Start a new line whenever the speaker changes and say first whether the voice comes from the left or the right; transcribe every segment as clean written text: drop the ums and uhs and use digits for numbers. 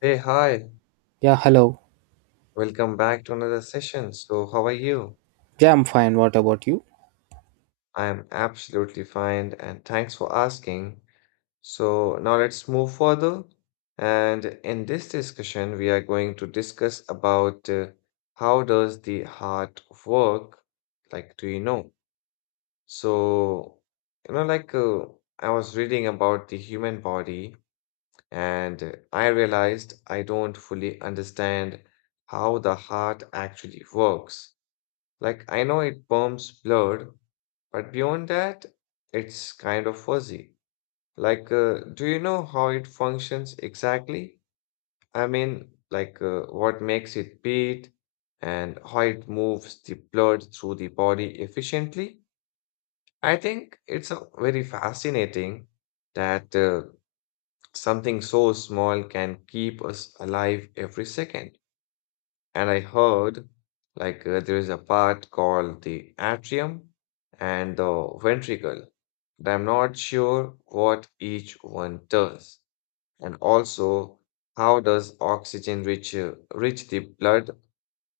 left: Hey, hi.
right: Yeah, hello.
left: Welcome back to another session. So, how are you?
right: Yeah, I'm fine. What about you?
left: I am absolutely fine and thanks for asking. So, now let's move further. And in this discussion, we are going to discuss about how does the heart work? Like, do you know? So, you know, like uh, I was reading about the human body and I realized I don't fully understand how the heart actually works. Like, I know it pumps blood, but beyond that, it's kind of fuzzy. Like, do you know how it functions exactly? I mean, what makes it beat and how it moves the blood through the body efficiently? I think it's a very fascinating that something so small can keep us alive every second. And I heard there is a part called the atrium and the ventricle, but I'm not sure what each one does. And also, how does oxygen rich rich the blood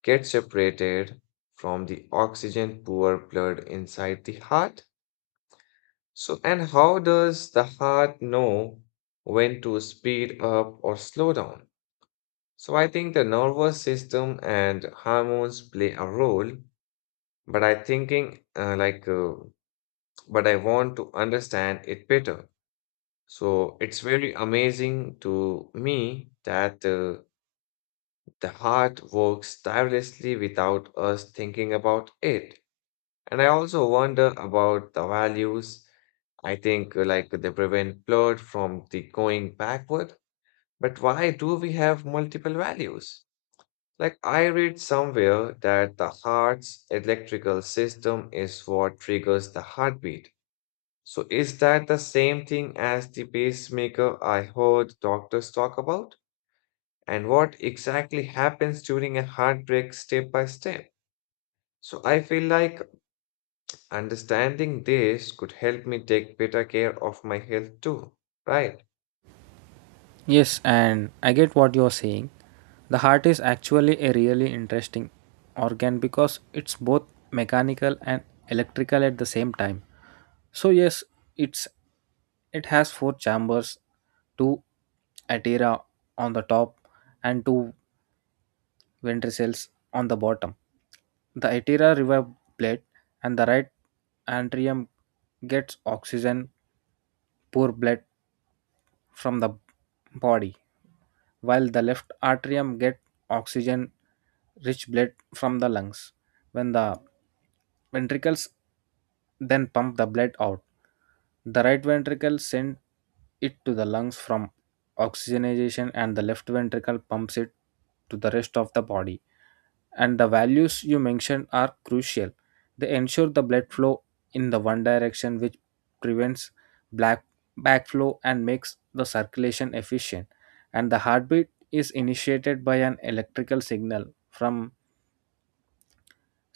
left: get separated from the oxygen poor blood inside the heart? So, and how does the heart know when to speed up or slow down? So I think the nervous system and hormones play a role, but I thinking but I want to understand it better. So it's very amazing to me that the heart works tirelessly without us thinking about it. And I also wonder about the values. I think they prevent blood from the going backward. But why do we have multiple values? Like, I read somewhere that the heart's electrical system is what triggers the heartbeat. So, is that the same thing as the pacemaker I heard doctors talk about? And what exactly happens during a heartbreak step by step? So, I feel like understanding this could help me take better care of my health too, right?
right: Yes, and I get what you're saying. The heart is actually a really interesting organ because it's both mechanical and electrical at the same time. So yes, it's it has four chambers, two atria on the top and two ventricles on the bottom. The atria revive blood, and the right atrium gets oxygen, poor blood from the body, while the left atrium get oxygen rich blood from the lungs. When the ventricles then pump the blood out, the right ventricle send it to the lungs from oxygenation and the left ventricle pumps it to the rest of the body, and the values you mentioned are crucial. They ensure the blood flow in the one direction, which prevents black backflow and makes the circulation efficient. And the heartbeat is initiated by an electrical signal from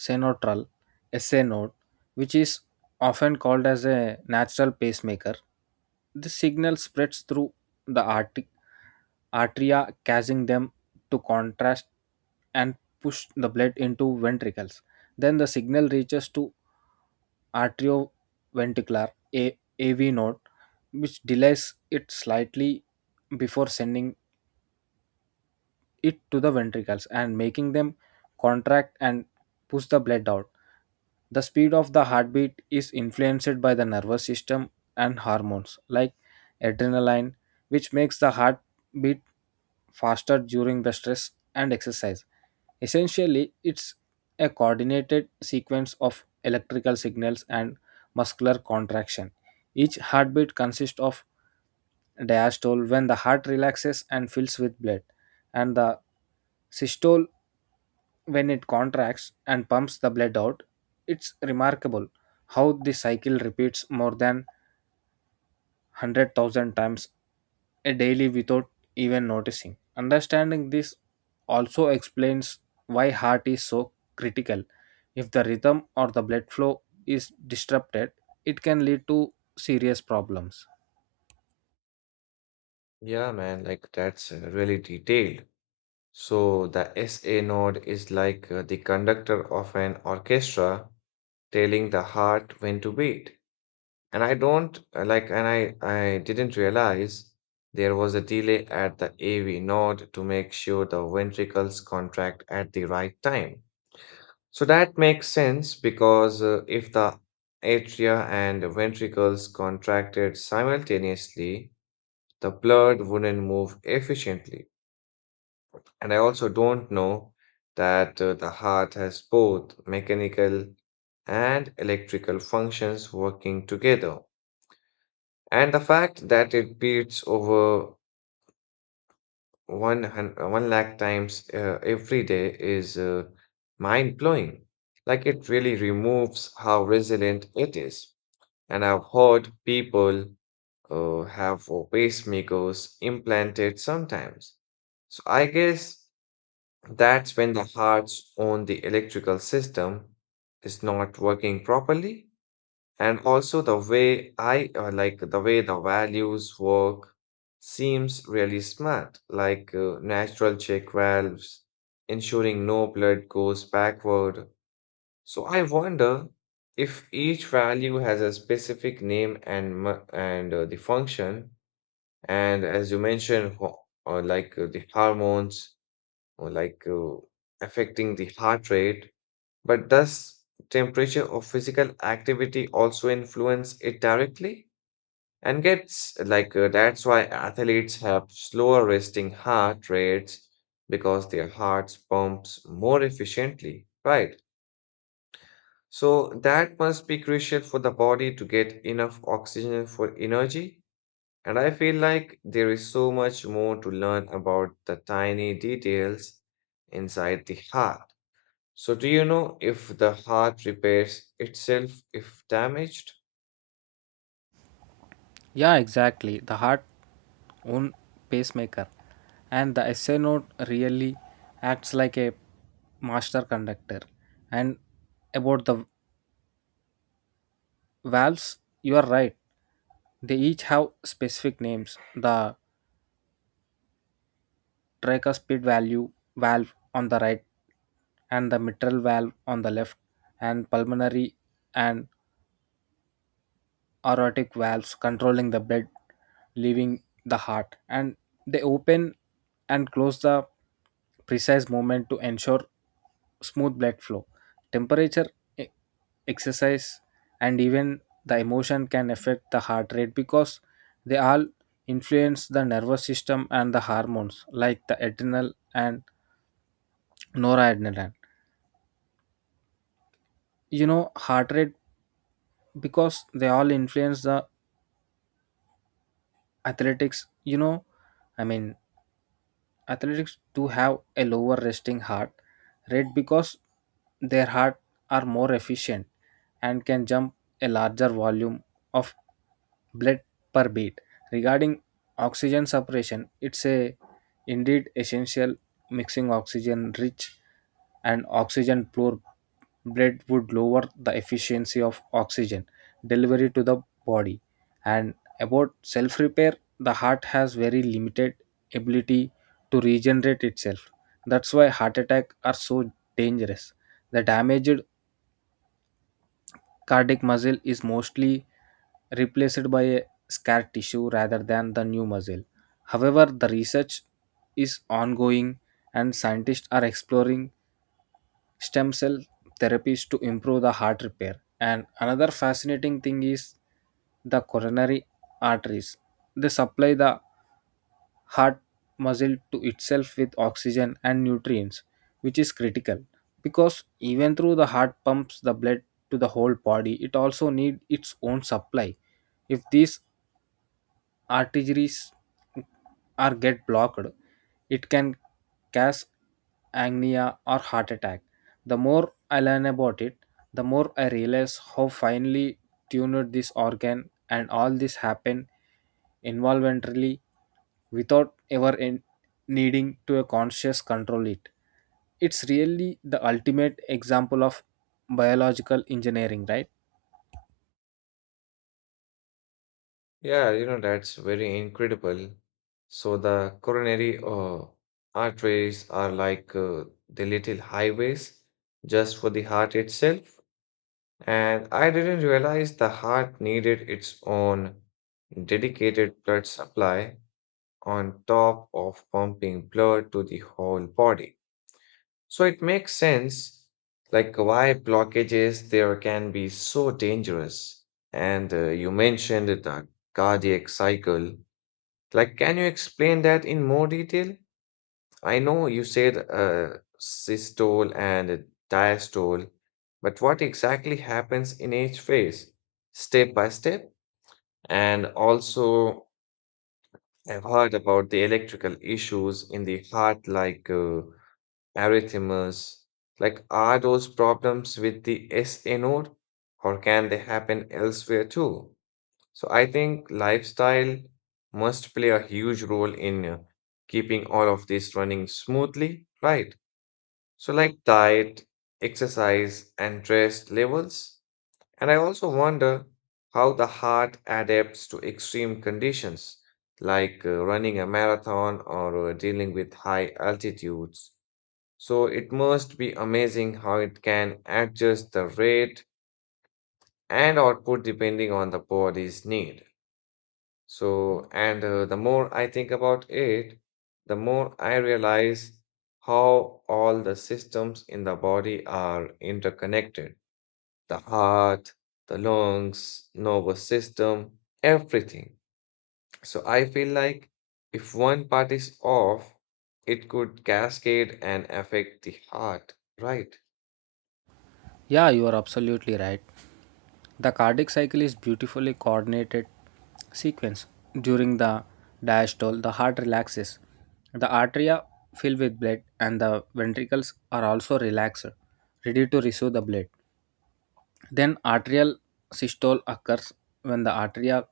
right: senotral SA node, which is often called as a natural pacemaker. This signal spreads through the atria, causing them to contrast and push the blood into ventricles. Then the signal reaches to arterioventricular AV node, which delays it slightly before sending it to the ventricles and making them contract and push the blood out. The speed of the heartbeat is influenced by the nervous system and hormones like adrenaline, which makes the heart beat faster during the stress and exercise. Essentially, it's a coordinated sequence of electrical signals and muscular contraction. Each heartbeat consists of diastole, when the heart relaxes and fills with blood, and the systole, when it contracts and pumps the blood out. It's remarkable how this cycle repeats more than 100,000 times a daily without even noticing. Understanding this also explains why heart is so critical. If the rhythm or the blood flow is disrupted, it can lead to serious problems.
left: Yeah, man, like that's really detailed. So the SA node is like the conductor of an orchestra telling the heart when to beat. And I don't like, and I didn't realize there was a delay at the AV node to make sure the ventricles contract at the right time. So that makes sense because if the atria and ventricles contracted simultaneously, the blood wouldn't move efficiently. And I also don't know that the heart has both mechanical and electrical functions working together. And the fact that it beats over one lakh times every day is mind blowing. Like it really removes how resilient it is. And I've heard people have pacemakers implanted sometimes. So I guess that's when the heart's own the electrical system is not working properly. And also the way the values work seems really smart, like natural check valves, ensuring no blood goes backward. So I wonder if each value has a specific name and the function. And as you mentioned, the hormones or affecting the heart rate. But does temperature or physical activity also influence it directly? And gets like that's why athletes have slower resting heart rates because their hearts pumps more efficiently, right? So that must be crucial for the body to get enough oxygen for energy. And I feel like there is so much more to learn about the tiny details inside the heart. So, do you know if the heart repairs itself if damaged?
right: Yeah, exactly. The heart own pacemaker and the SA note really acts like a master conductor. And about the valves, you are right. They each have specific names: the tracker speed value valve on the right and the mitral valve on the left, and pulmonary and aortic valves controlling the blood leaving the heart, and they open and close the precise movement to ensure smooth blood flow. Temperature, e- exercise, and even the emotion can affect the heart rate, because they all influence the nervous system and the hormones like the adrenal and noradrenaline, you know, heart rate, because they all influence the athletics, you know, I mean, athletics do have a lower resting heart rate because their heart are more efficient and can jump a larger volume of blood per beat. Regarding oxygen separation, it's a indeed essential. Mixing oxygen rich and oxygen poor bread would lower the efficiency of oxygen delivery to the body. And about self repair, the heart has very limited ability to regenerate itself. That's why heart attacks are so dangerous. The damaged cardiac muscle is mostly replaced by a scar tissue rather than the new muscle. However, the research is ongoing, and scientists are exploring stem cell therapies to improve the heart repair. And another fascinating thing is the coronary arteries. They supply the heart muscle to itself with oxygen and nutrients, which is critical because even though the heart pumps the blood to the whole body, it also needs its own supply. If these arteries are get blocked, it can cause angina or heart attack. The more I learn about it, the more I realize how finely tuned this organ, and all this happen involuntarily without ever needing to a conscious control it. It's really the ultimate example of biological engineering, right?
left: Yeah, you know, that's very incredible. So, the coronary arteries are like the little highways just for the heart itself. And I didn't realize the heart needed its own dedicated blood supply on top of pumping blood to the whole body. So it makes sense, like why blockages there can be so dangerous. And you mentioned the cardiac cycle. Like, can you explain that in more detail? I know you said systole and diastole, but what exactly happens in each phase, step by step? And also, I've heard about the electrical issues in the heart, like arrhythmias. Like, are those problems with the SA node or can they happen elsewhere too? So, I think lifestyle must play a huge role in keeping all of this running smoothly, right? So, like diet, exercise, and stress levels. And I also wonder how the heart adapts to extreme conditions like running a marathon or dealing with high altitudes. So it must be amazing how it can adjust the rate and output depending on the body's need. So, and the more I think about it, the more I realize how all the systems in the body are interconnected. The heart, the lungs, nervous system, everything. So I feel like if one part is off, it could cascade and affect the heart, right?
right: Yeah, you are absolutely right. The cardiac cycle is beautifully coordinated sequence. During the diastole, the heart relaxes. The arteria fill with blood and the ventricles are also relaxed, ready to receive the blood. Then arterial systole occurs when the arteria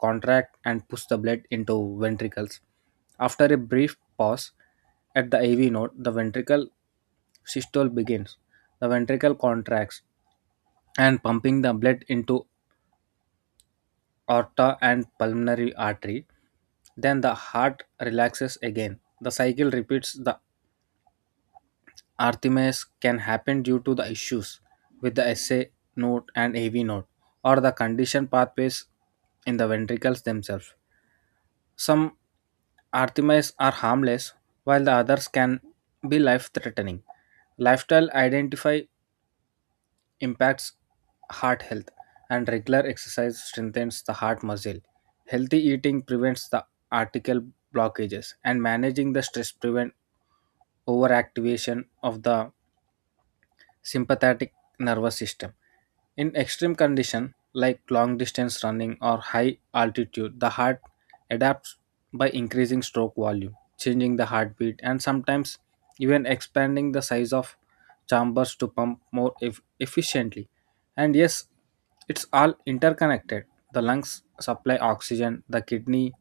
right: contract and push the blood into ventricles. After a brief pause at the AV node, the ventricle systole begins. The ventricle contracts and pumping the blood into aorta and pulmonary artery. Then the heart relaxes again. The cycle repeats. The Artemis can happen due to the issues with the SA node and AV node or the conditioned pathways in the ventricles themselves. Some Artemis are harmless, while the others can be life threatening. Lifestyle identify impacts heart health, and regular exercise strengthens the heart muscle. Healthy eating prevents the arterial blockages, and managing the stress prevent overactivation of the sympathetic nervous system. In extreme condition like long distance running or high altitude, the heart adapts by increasing stroke volume, changing the heartbeat, and sometimes even expanding the size of chambers to pump more efficiently. And yes, it's all interconnected. The lungs supply oxygen, the kidney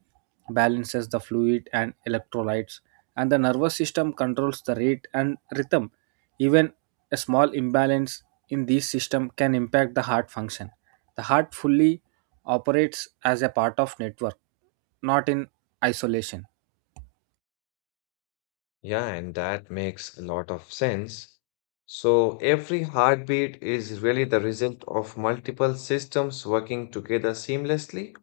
right: balances the fluid and electrolytes, and the nervous system controls the rate and rhythm. Even a small imbalance in this system can impact the heart function. The heart fully operates as a part of network, not in isolation.
left: Yeah, and that makes a lot of sense. So every heartbeat is really the result of multiple systems working together seamlessly.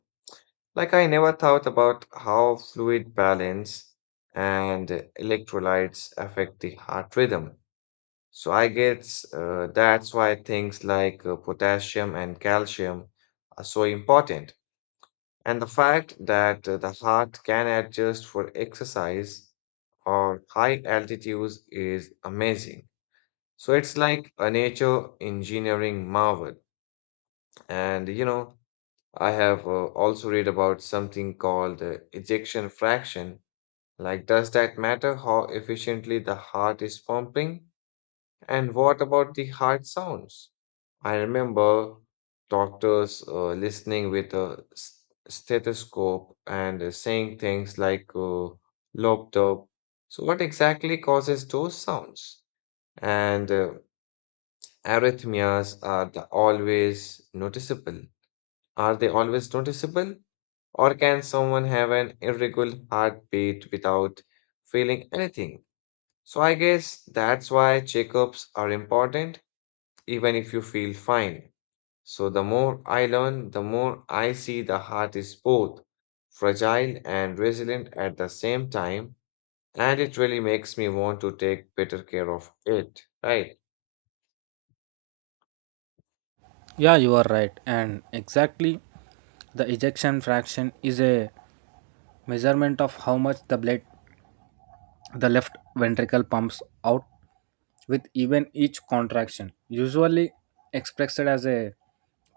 left: Like I never thought about how fluid balance and electrolytes affect the heart rhythm. So I guess that's why things like potassium and calcium are so important. And the fact that the heart can adjust for exercise or high altitudes is amazing. So it's like a nature engineering marvel. And you know, I have also read about something called ejection fraction. Like, does that matter how efficiently the heart is pumping? And what about the heart sounds? I remember doctors listening with a stethoscope and saying things like loped up. So, what exactly causes those sounds? And arrhythmias are the always noticeable. Are they always noticeable? Or can someone have an irregular heartbeat without feeling anything? So, I guess that's why checkups are important even if you feel fine. So, the more I learn, the more I see the heart is both fragile and resilient at the same time, and it really makes me want to take better care of it, right?
right: Yeah, you are right. And exactly, the ejection fraction is a measurement of how much the blood the left ventricle pumps out with even each contraction, usually expressed as a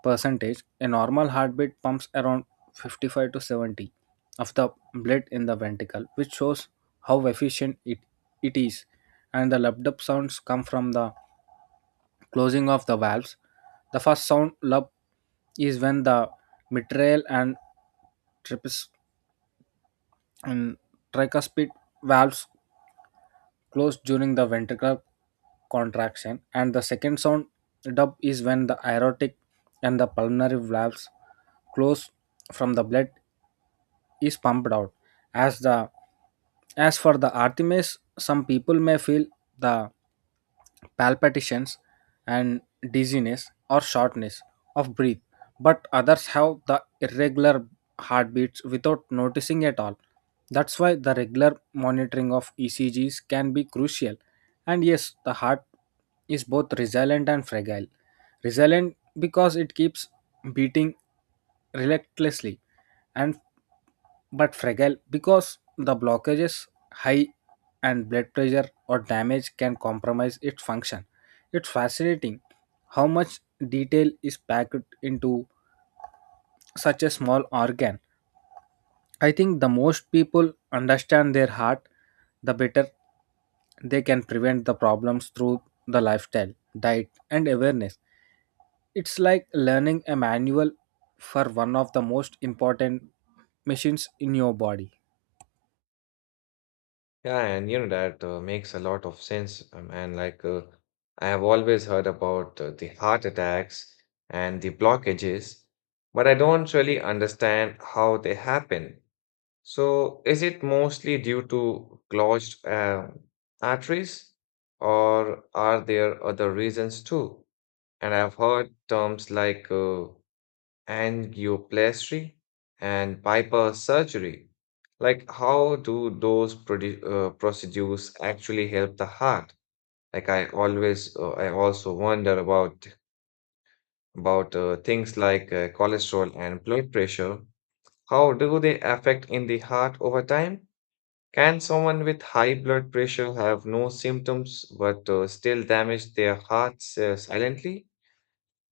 right: percentage. A normal heartbeat pumps around 55 to 70 of the blood in the ventricle, which shows how efficient it is. And the lubed up sounds come from the closing of the valves. The first sound, lub, is when the mitral and tripes and tricuspid valves closed during the ventricular contraction, and the second sound, dub, is when the aortic and the pulmonary valves close from the blood is pumped out. As the as for the artemis, some people may feel the palpitations and dizziness or shortness of breath, but others have the irregular heartbeats without noticing at all. That's why the regular monitoring of ECGs can be crucial. And yes, the heart is both resilient and fragile: resilient because it keeps beating relentlessly, and but fragile because the blockage is high and blood pressure or damage can compromise its function. It's fascinating how much detail is packed into such a small organ. I think the most people understand their heart, the better they can prevent the problems through the lifestyle, diet, and awareness. It's like learning a manual for one of the most important machines in your body.
left: Yeah, and you know that makes a lot of sense. And I have always heard about the heart attacks and the blockages, but I don't really understand how they happen. So, is it mostly due to clogged arteries, or are there other reasons too? And I've heard terms like angioplasty and bypass surgery. Like, how do those procedures actually help the heart? Like, I also wonder about things like cholesterol and blood pressure. How do they affect in the heart over time? Can someone with high blood pressure have no symptoms but still damage their hearts silently?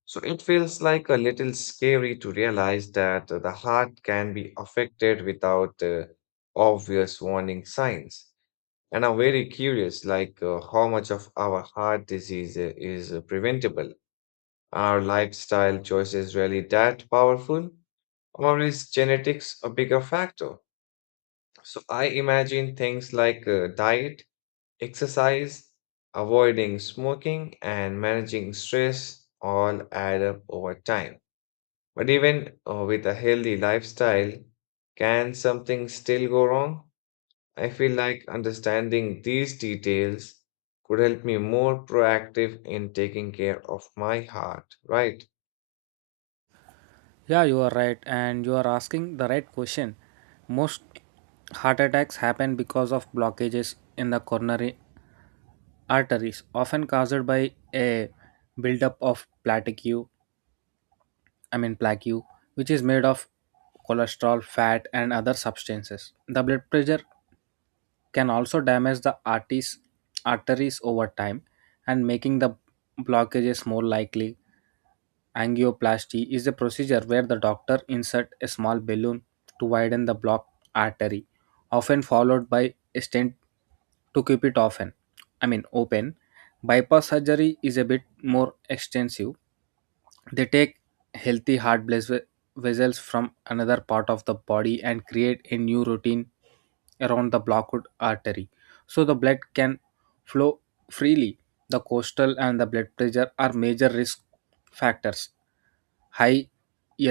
left: So it feels like a little scary to realize that the heart can be affected without obvious warning signs. And I'm very curious, like how much of our heart disease is preventable? Are lifestyle choices really that powerful? Or is genetics a bigger factor? So I imagine things like diet, exercise, avoiding smoking, and managing stress all add up over time. But even with a healthy lifestyle, can something still go wrong? I feel like understanding these details could help me more proactive in taking care of my heart, right?
right: Yeah, you are right, and you are asking the right question. Most heart attacks happen because of blockages in the coronary arteries, often caused by a buildup of plaque, I mean plaque, which is made of cholesterol, fat, and other substances. The blood pressure can also damage the arteries over time, and making the blockages more likely. Angioplasty is a procedure where the doctor inserts a small balloon to widen the blocked artery, often followed by a stent to keep it often. I mean open. Bypass surgery is a bit more extensive. They take healthy heart vessels from another part of the body and create a new routine around the blocked artery so the blood can flow freely. The coastal and the blood pressure are major risk factors. High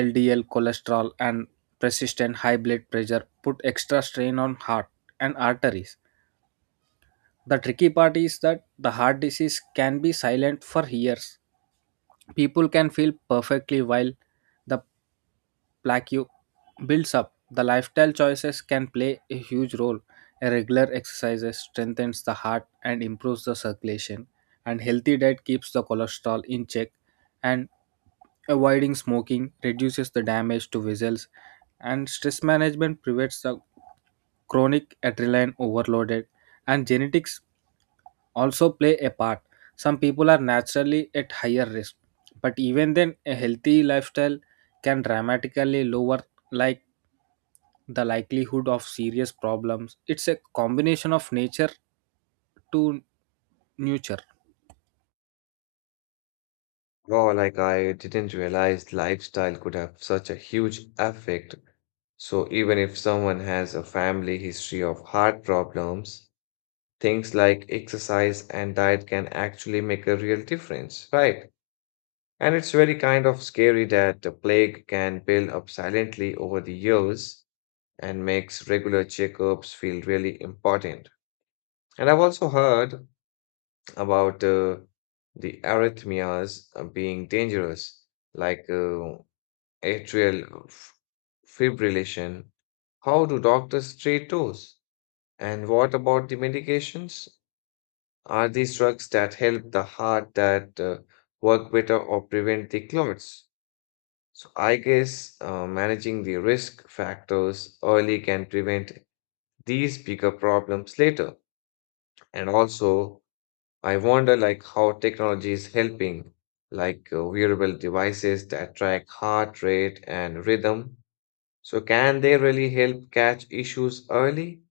right: LDL cholesterol and persistent high blood pressure put extra strain on heart and arteries. The tricky part is that the heart disease can be silent for years. People can feel perfectly while the plaque builds up. The lifestyle choices can play a huge role. A regular exercise strengthens the heart and improves the circulation, and healthy diet keeps the cholesterol in check, and avoiding smoking reduces the damage to vessels, and stress management prevents the chronic adrenaline overloaded, and genetics also play a part. Some people are naturally at higher risk, but even then, a healthy lifestyle can dramatically lower, like, the likelihood of serious problems. It's a combination of nature to nurture.
left: Wow, like I didn't realize lifestyle could have such a huge effect. So even if someone has a family history of heart problems, things like exercise and diet can actually make a real difference, right? And it's very kind of scary that the plague can build up silently over the years and makes regular checkups feel really important. And I've also heard about the arrhythmias being dangerous, like atrial f- fibrillation. How do doctors treat those? And what about the medications? Are these drugs that help the heart that work better or prevent the clots? So I guess managing the risk factors early can prevent these bigger problems later. And also, I wonder like how technology is helping, like wearable devices that track heart rate and rhythm. So can they really help catch issues early,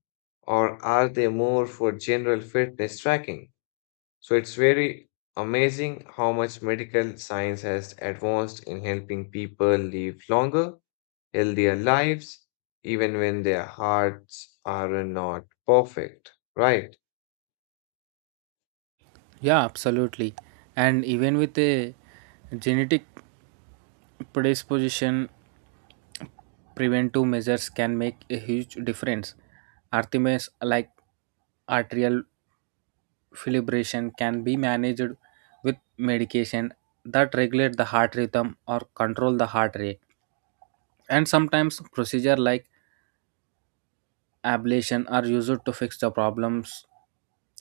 left: or are they more for general fitness tracking? So it's very amazing how much medical science has advanced in helping people live longer, healthier lives, even when their hearts are not perfect. Right.
right: Yeah, absolutely. And even with a genetic predisposition, preventive measures can make a huge difference. Artemis, like arterial fibrillation, can be managed with medication that regulate the heart rhythm or control the heart rate. And sometimes procedure like ablation are used to fix the problems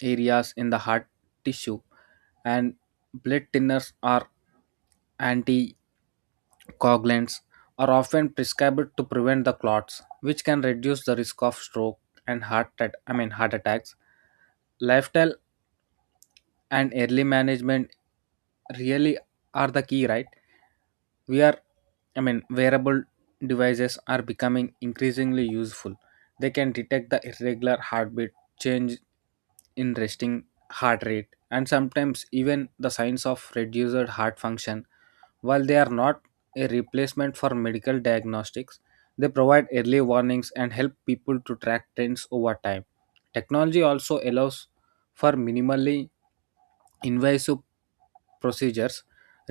right: areas in the heart tissue, and blood thinners are anticoagulants are often prescribed to prevent the clots, which can reduce the risk of stroke and heart at- I mean heart attacks. Lifestyle and early management really are the key, right? we are I mean Wearable devices are becoming increasingly useful. They can detect the irregular heartbeat change in resting heart rate and sometimes even the signs of reduced heart function. While they are not a replacement for medical diagnostics, they provide early warnings and help people to track trends over time. Technology also allows for minimally invasive procedures,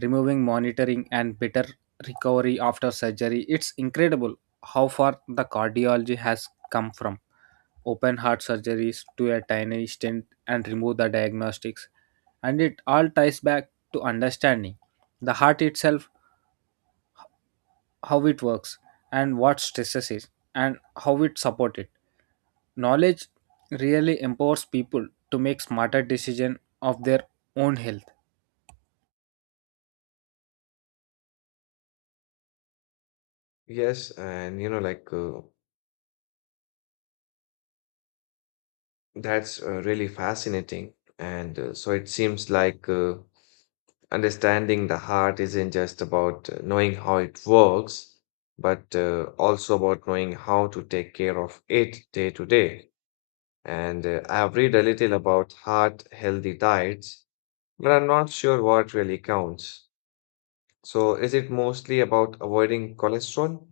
right: removing monitoring, and better recovery after surgery. It's incredible how far the cardiology has come, from open heart surgeries to a tiny stent and remove the diagnostics. And it all ties back to understanding the heart itself, how it works and what stresses it and how it support it. Knowledge really empowers people to make smarter decision of their own health.
left: Yes. And, you know, like that's really fascinating. And so it seems like understanding the heart isn't just about knowing how it works, but also about knowing how to take care of it day to day. And I have read a little about heart healthy diets, but I'm not sure what really counts. So, is it mostly about avoiding cholesterol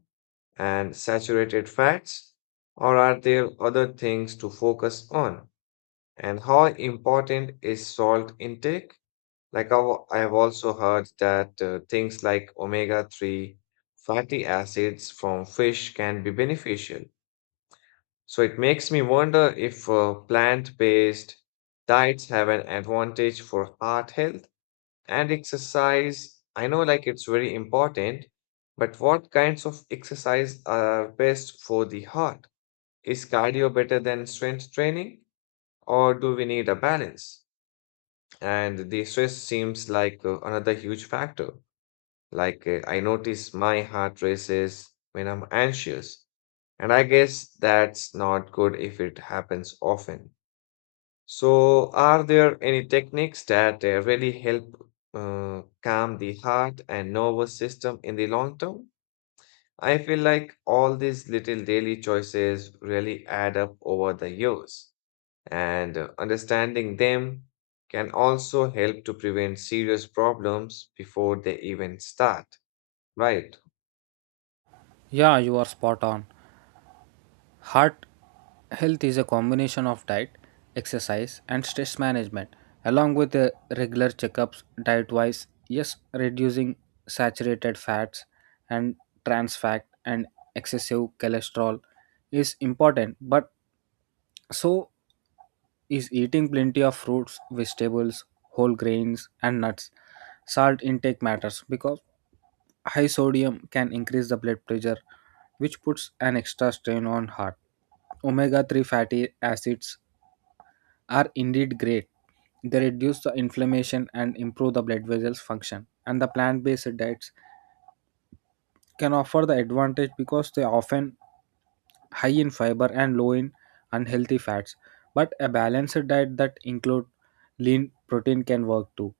left: and saturated fats, or are there other things to focus on? And how important is salt intake? Like, I have also heard that things like omega 3 fatty acids from fish can be beneficial. So it makes me wonder if plant-based diets have an advantage for heart health and exercise. I know like it's very important, but what kinds of exercise are best for the heart? Is cardio better than strength training, or do we need a balance? And the stress seems like another huge factor. Like I notice my heart races when I'm anxious, and I guess that's not good if it happens often. So, are there any techniques that really help calm the heart and nervous system in the long term? I feel like all these little daily choices really add up over the years, and understanding them can also help to prevent serious problems before they even start, right?
right: Yeah, you are spot on. Heart health is a combination of diet, exercise, and stress management along with the regular checkups. Diet wise, yes, reducing saturated fats and trans fat and excessive cholesterol is important, but so is eating plenty of fruits, vegetables, whole grains, and nuts. Salt intake matters because high sodium can increase the blood pressure, which puts an extra strain on heart. Omega 3 fatty acids are indeed great. They reduce the inflammation and improve the blood vessels function. And the plant based diet can offer the advantage because they often high in fiber and low in unhealthy fats, but a balanced diet that include lean protein can work too.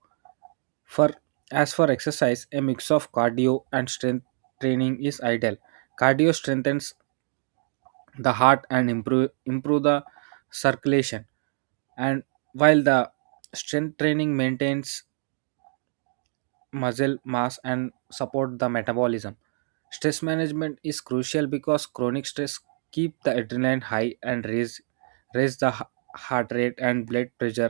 right: For as for exercise, a mix of cardio and strength training is ideal. Cardio strengthens the heart and improve the circulation, and while the strength training maintains muscle mass and support the metabolism. Stress management is crucial because chronic stress keep the adrenaline high and raise the heart rate and blood pressure,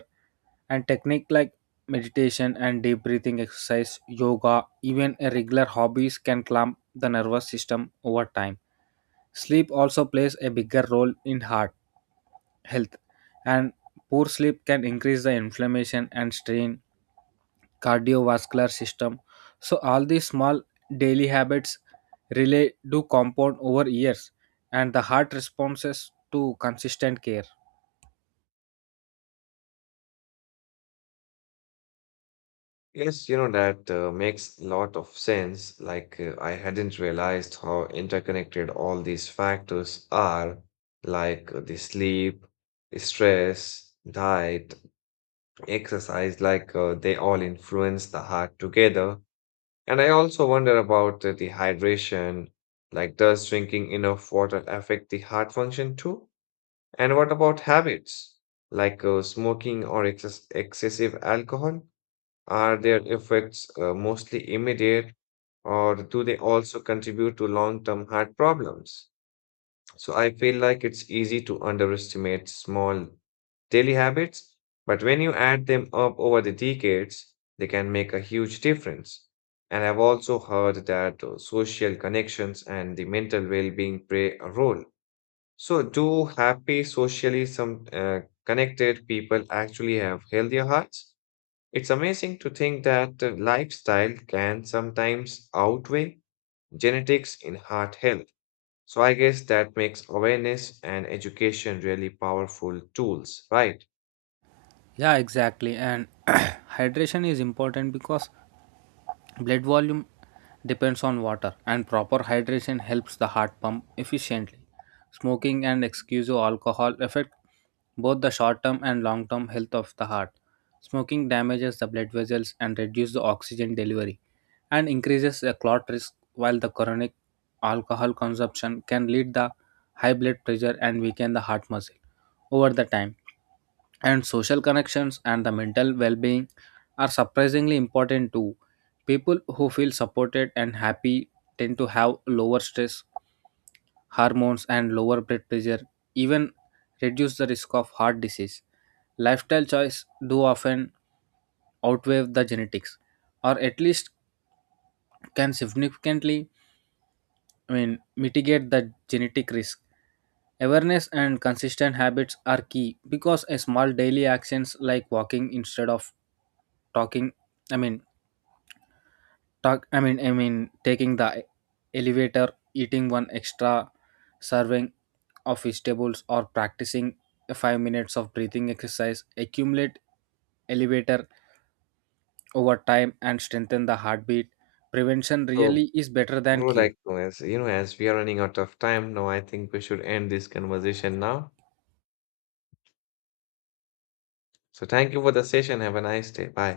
right: and technique like meditation and deep breathing exercise, yoga, even a regular hobbies can calm the nervous system over time. Sleep also plays a bigger role in heart health, and poor sleep can increase the inflammation and strain cardiovascular system. So, all these small daily habits relay do compound over years, and the heart responses to consistent care.
left: Yes, you know, that makes a lot of sense. Like, I hadn't realized how interconnected all these factors are, like the sleep, the stress, diet, exercise, like they all influence the heart together. And I also wonder about the hydration. Like, does drinking enough water affect the heart function too? And what about habits, like smoking or excessive alcohol? Are their effects mostly immediate, or do they also contribute to long-term heart problems? So I feel like it's easy to underestimate small daily habits, but when you add them up over the decades, they can make a huge difference. And I've also heard that social connections and the mental well-being play a role. So, do happy, socially some connected people actually have healthier hearts? It's amazing to think that the lifestyle can sometimes outweigh genetics in heart health. So I guess that makes awareness and education really powerful tools, right?
right: Yeah, exactly. And hydration is important because blood volume depends on water, and proper hydration helps the heart pump efficiently. Smoking and excessive alcohol affect both the short-term and long-term health of the heart. Smoking damages the blood vessels and reduces the oxygen delivery and increases the clot risk, while the chronic alcohol consumption can lead the high blood pressure and weaken the heart muscle over the time. And social connections and the mental well-being are surprisingly important too. People who feel supported and happy tend to have lower stress hormones and lower blood pressure, even reduce the risk of heart disease. Lifestyle choice do often outweigh the genetics, or at least can significantly, I mean, mitigate the genetic risk. Awareness and consistent habits are key because a small daily actions like walking instead of talking I mean talk I mean taking the elevator, eating one extra serving of vegetables, or practicing 5 minutes of breathing exercise accumulate elevator over time and strengthen the heartbeat. Prevention
left: So,
right: really is better than
left: bro,
right: cure.
left: like, as you know, as we are running out of time now, I think we should end this conversation now. So thank you for the session. Have a nice day. Bye.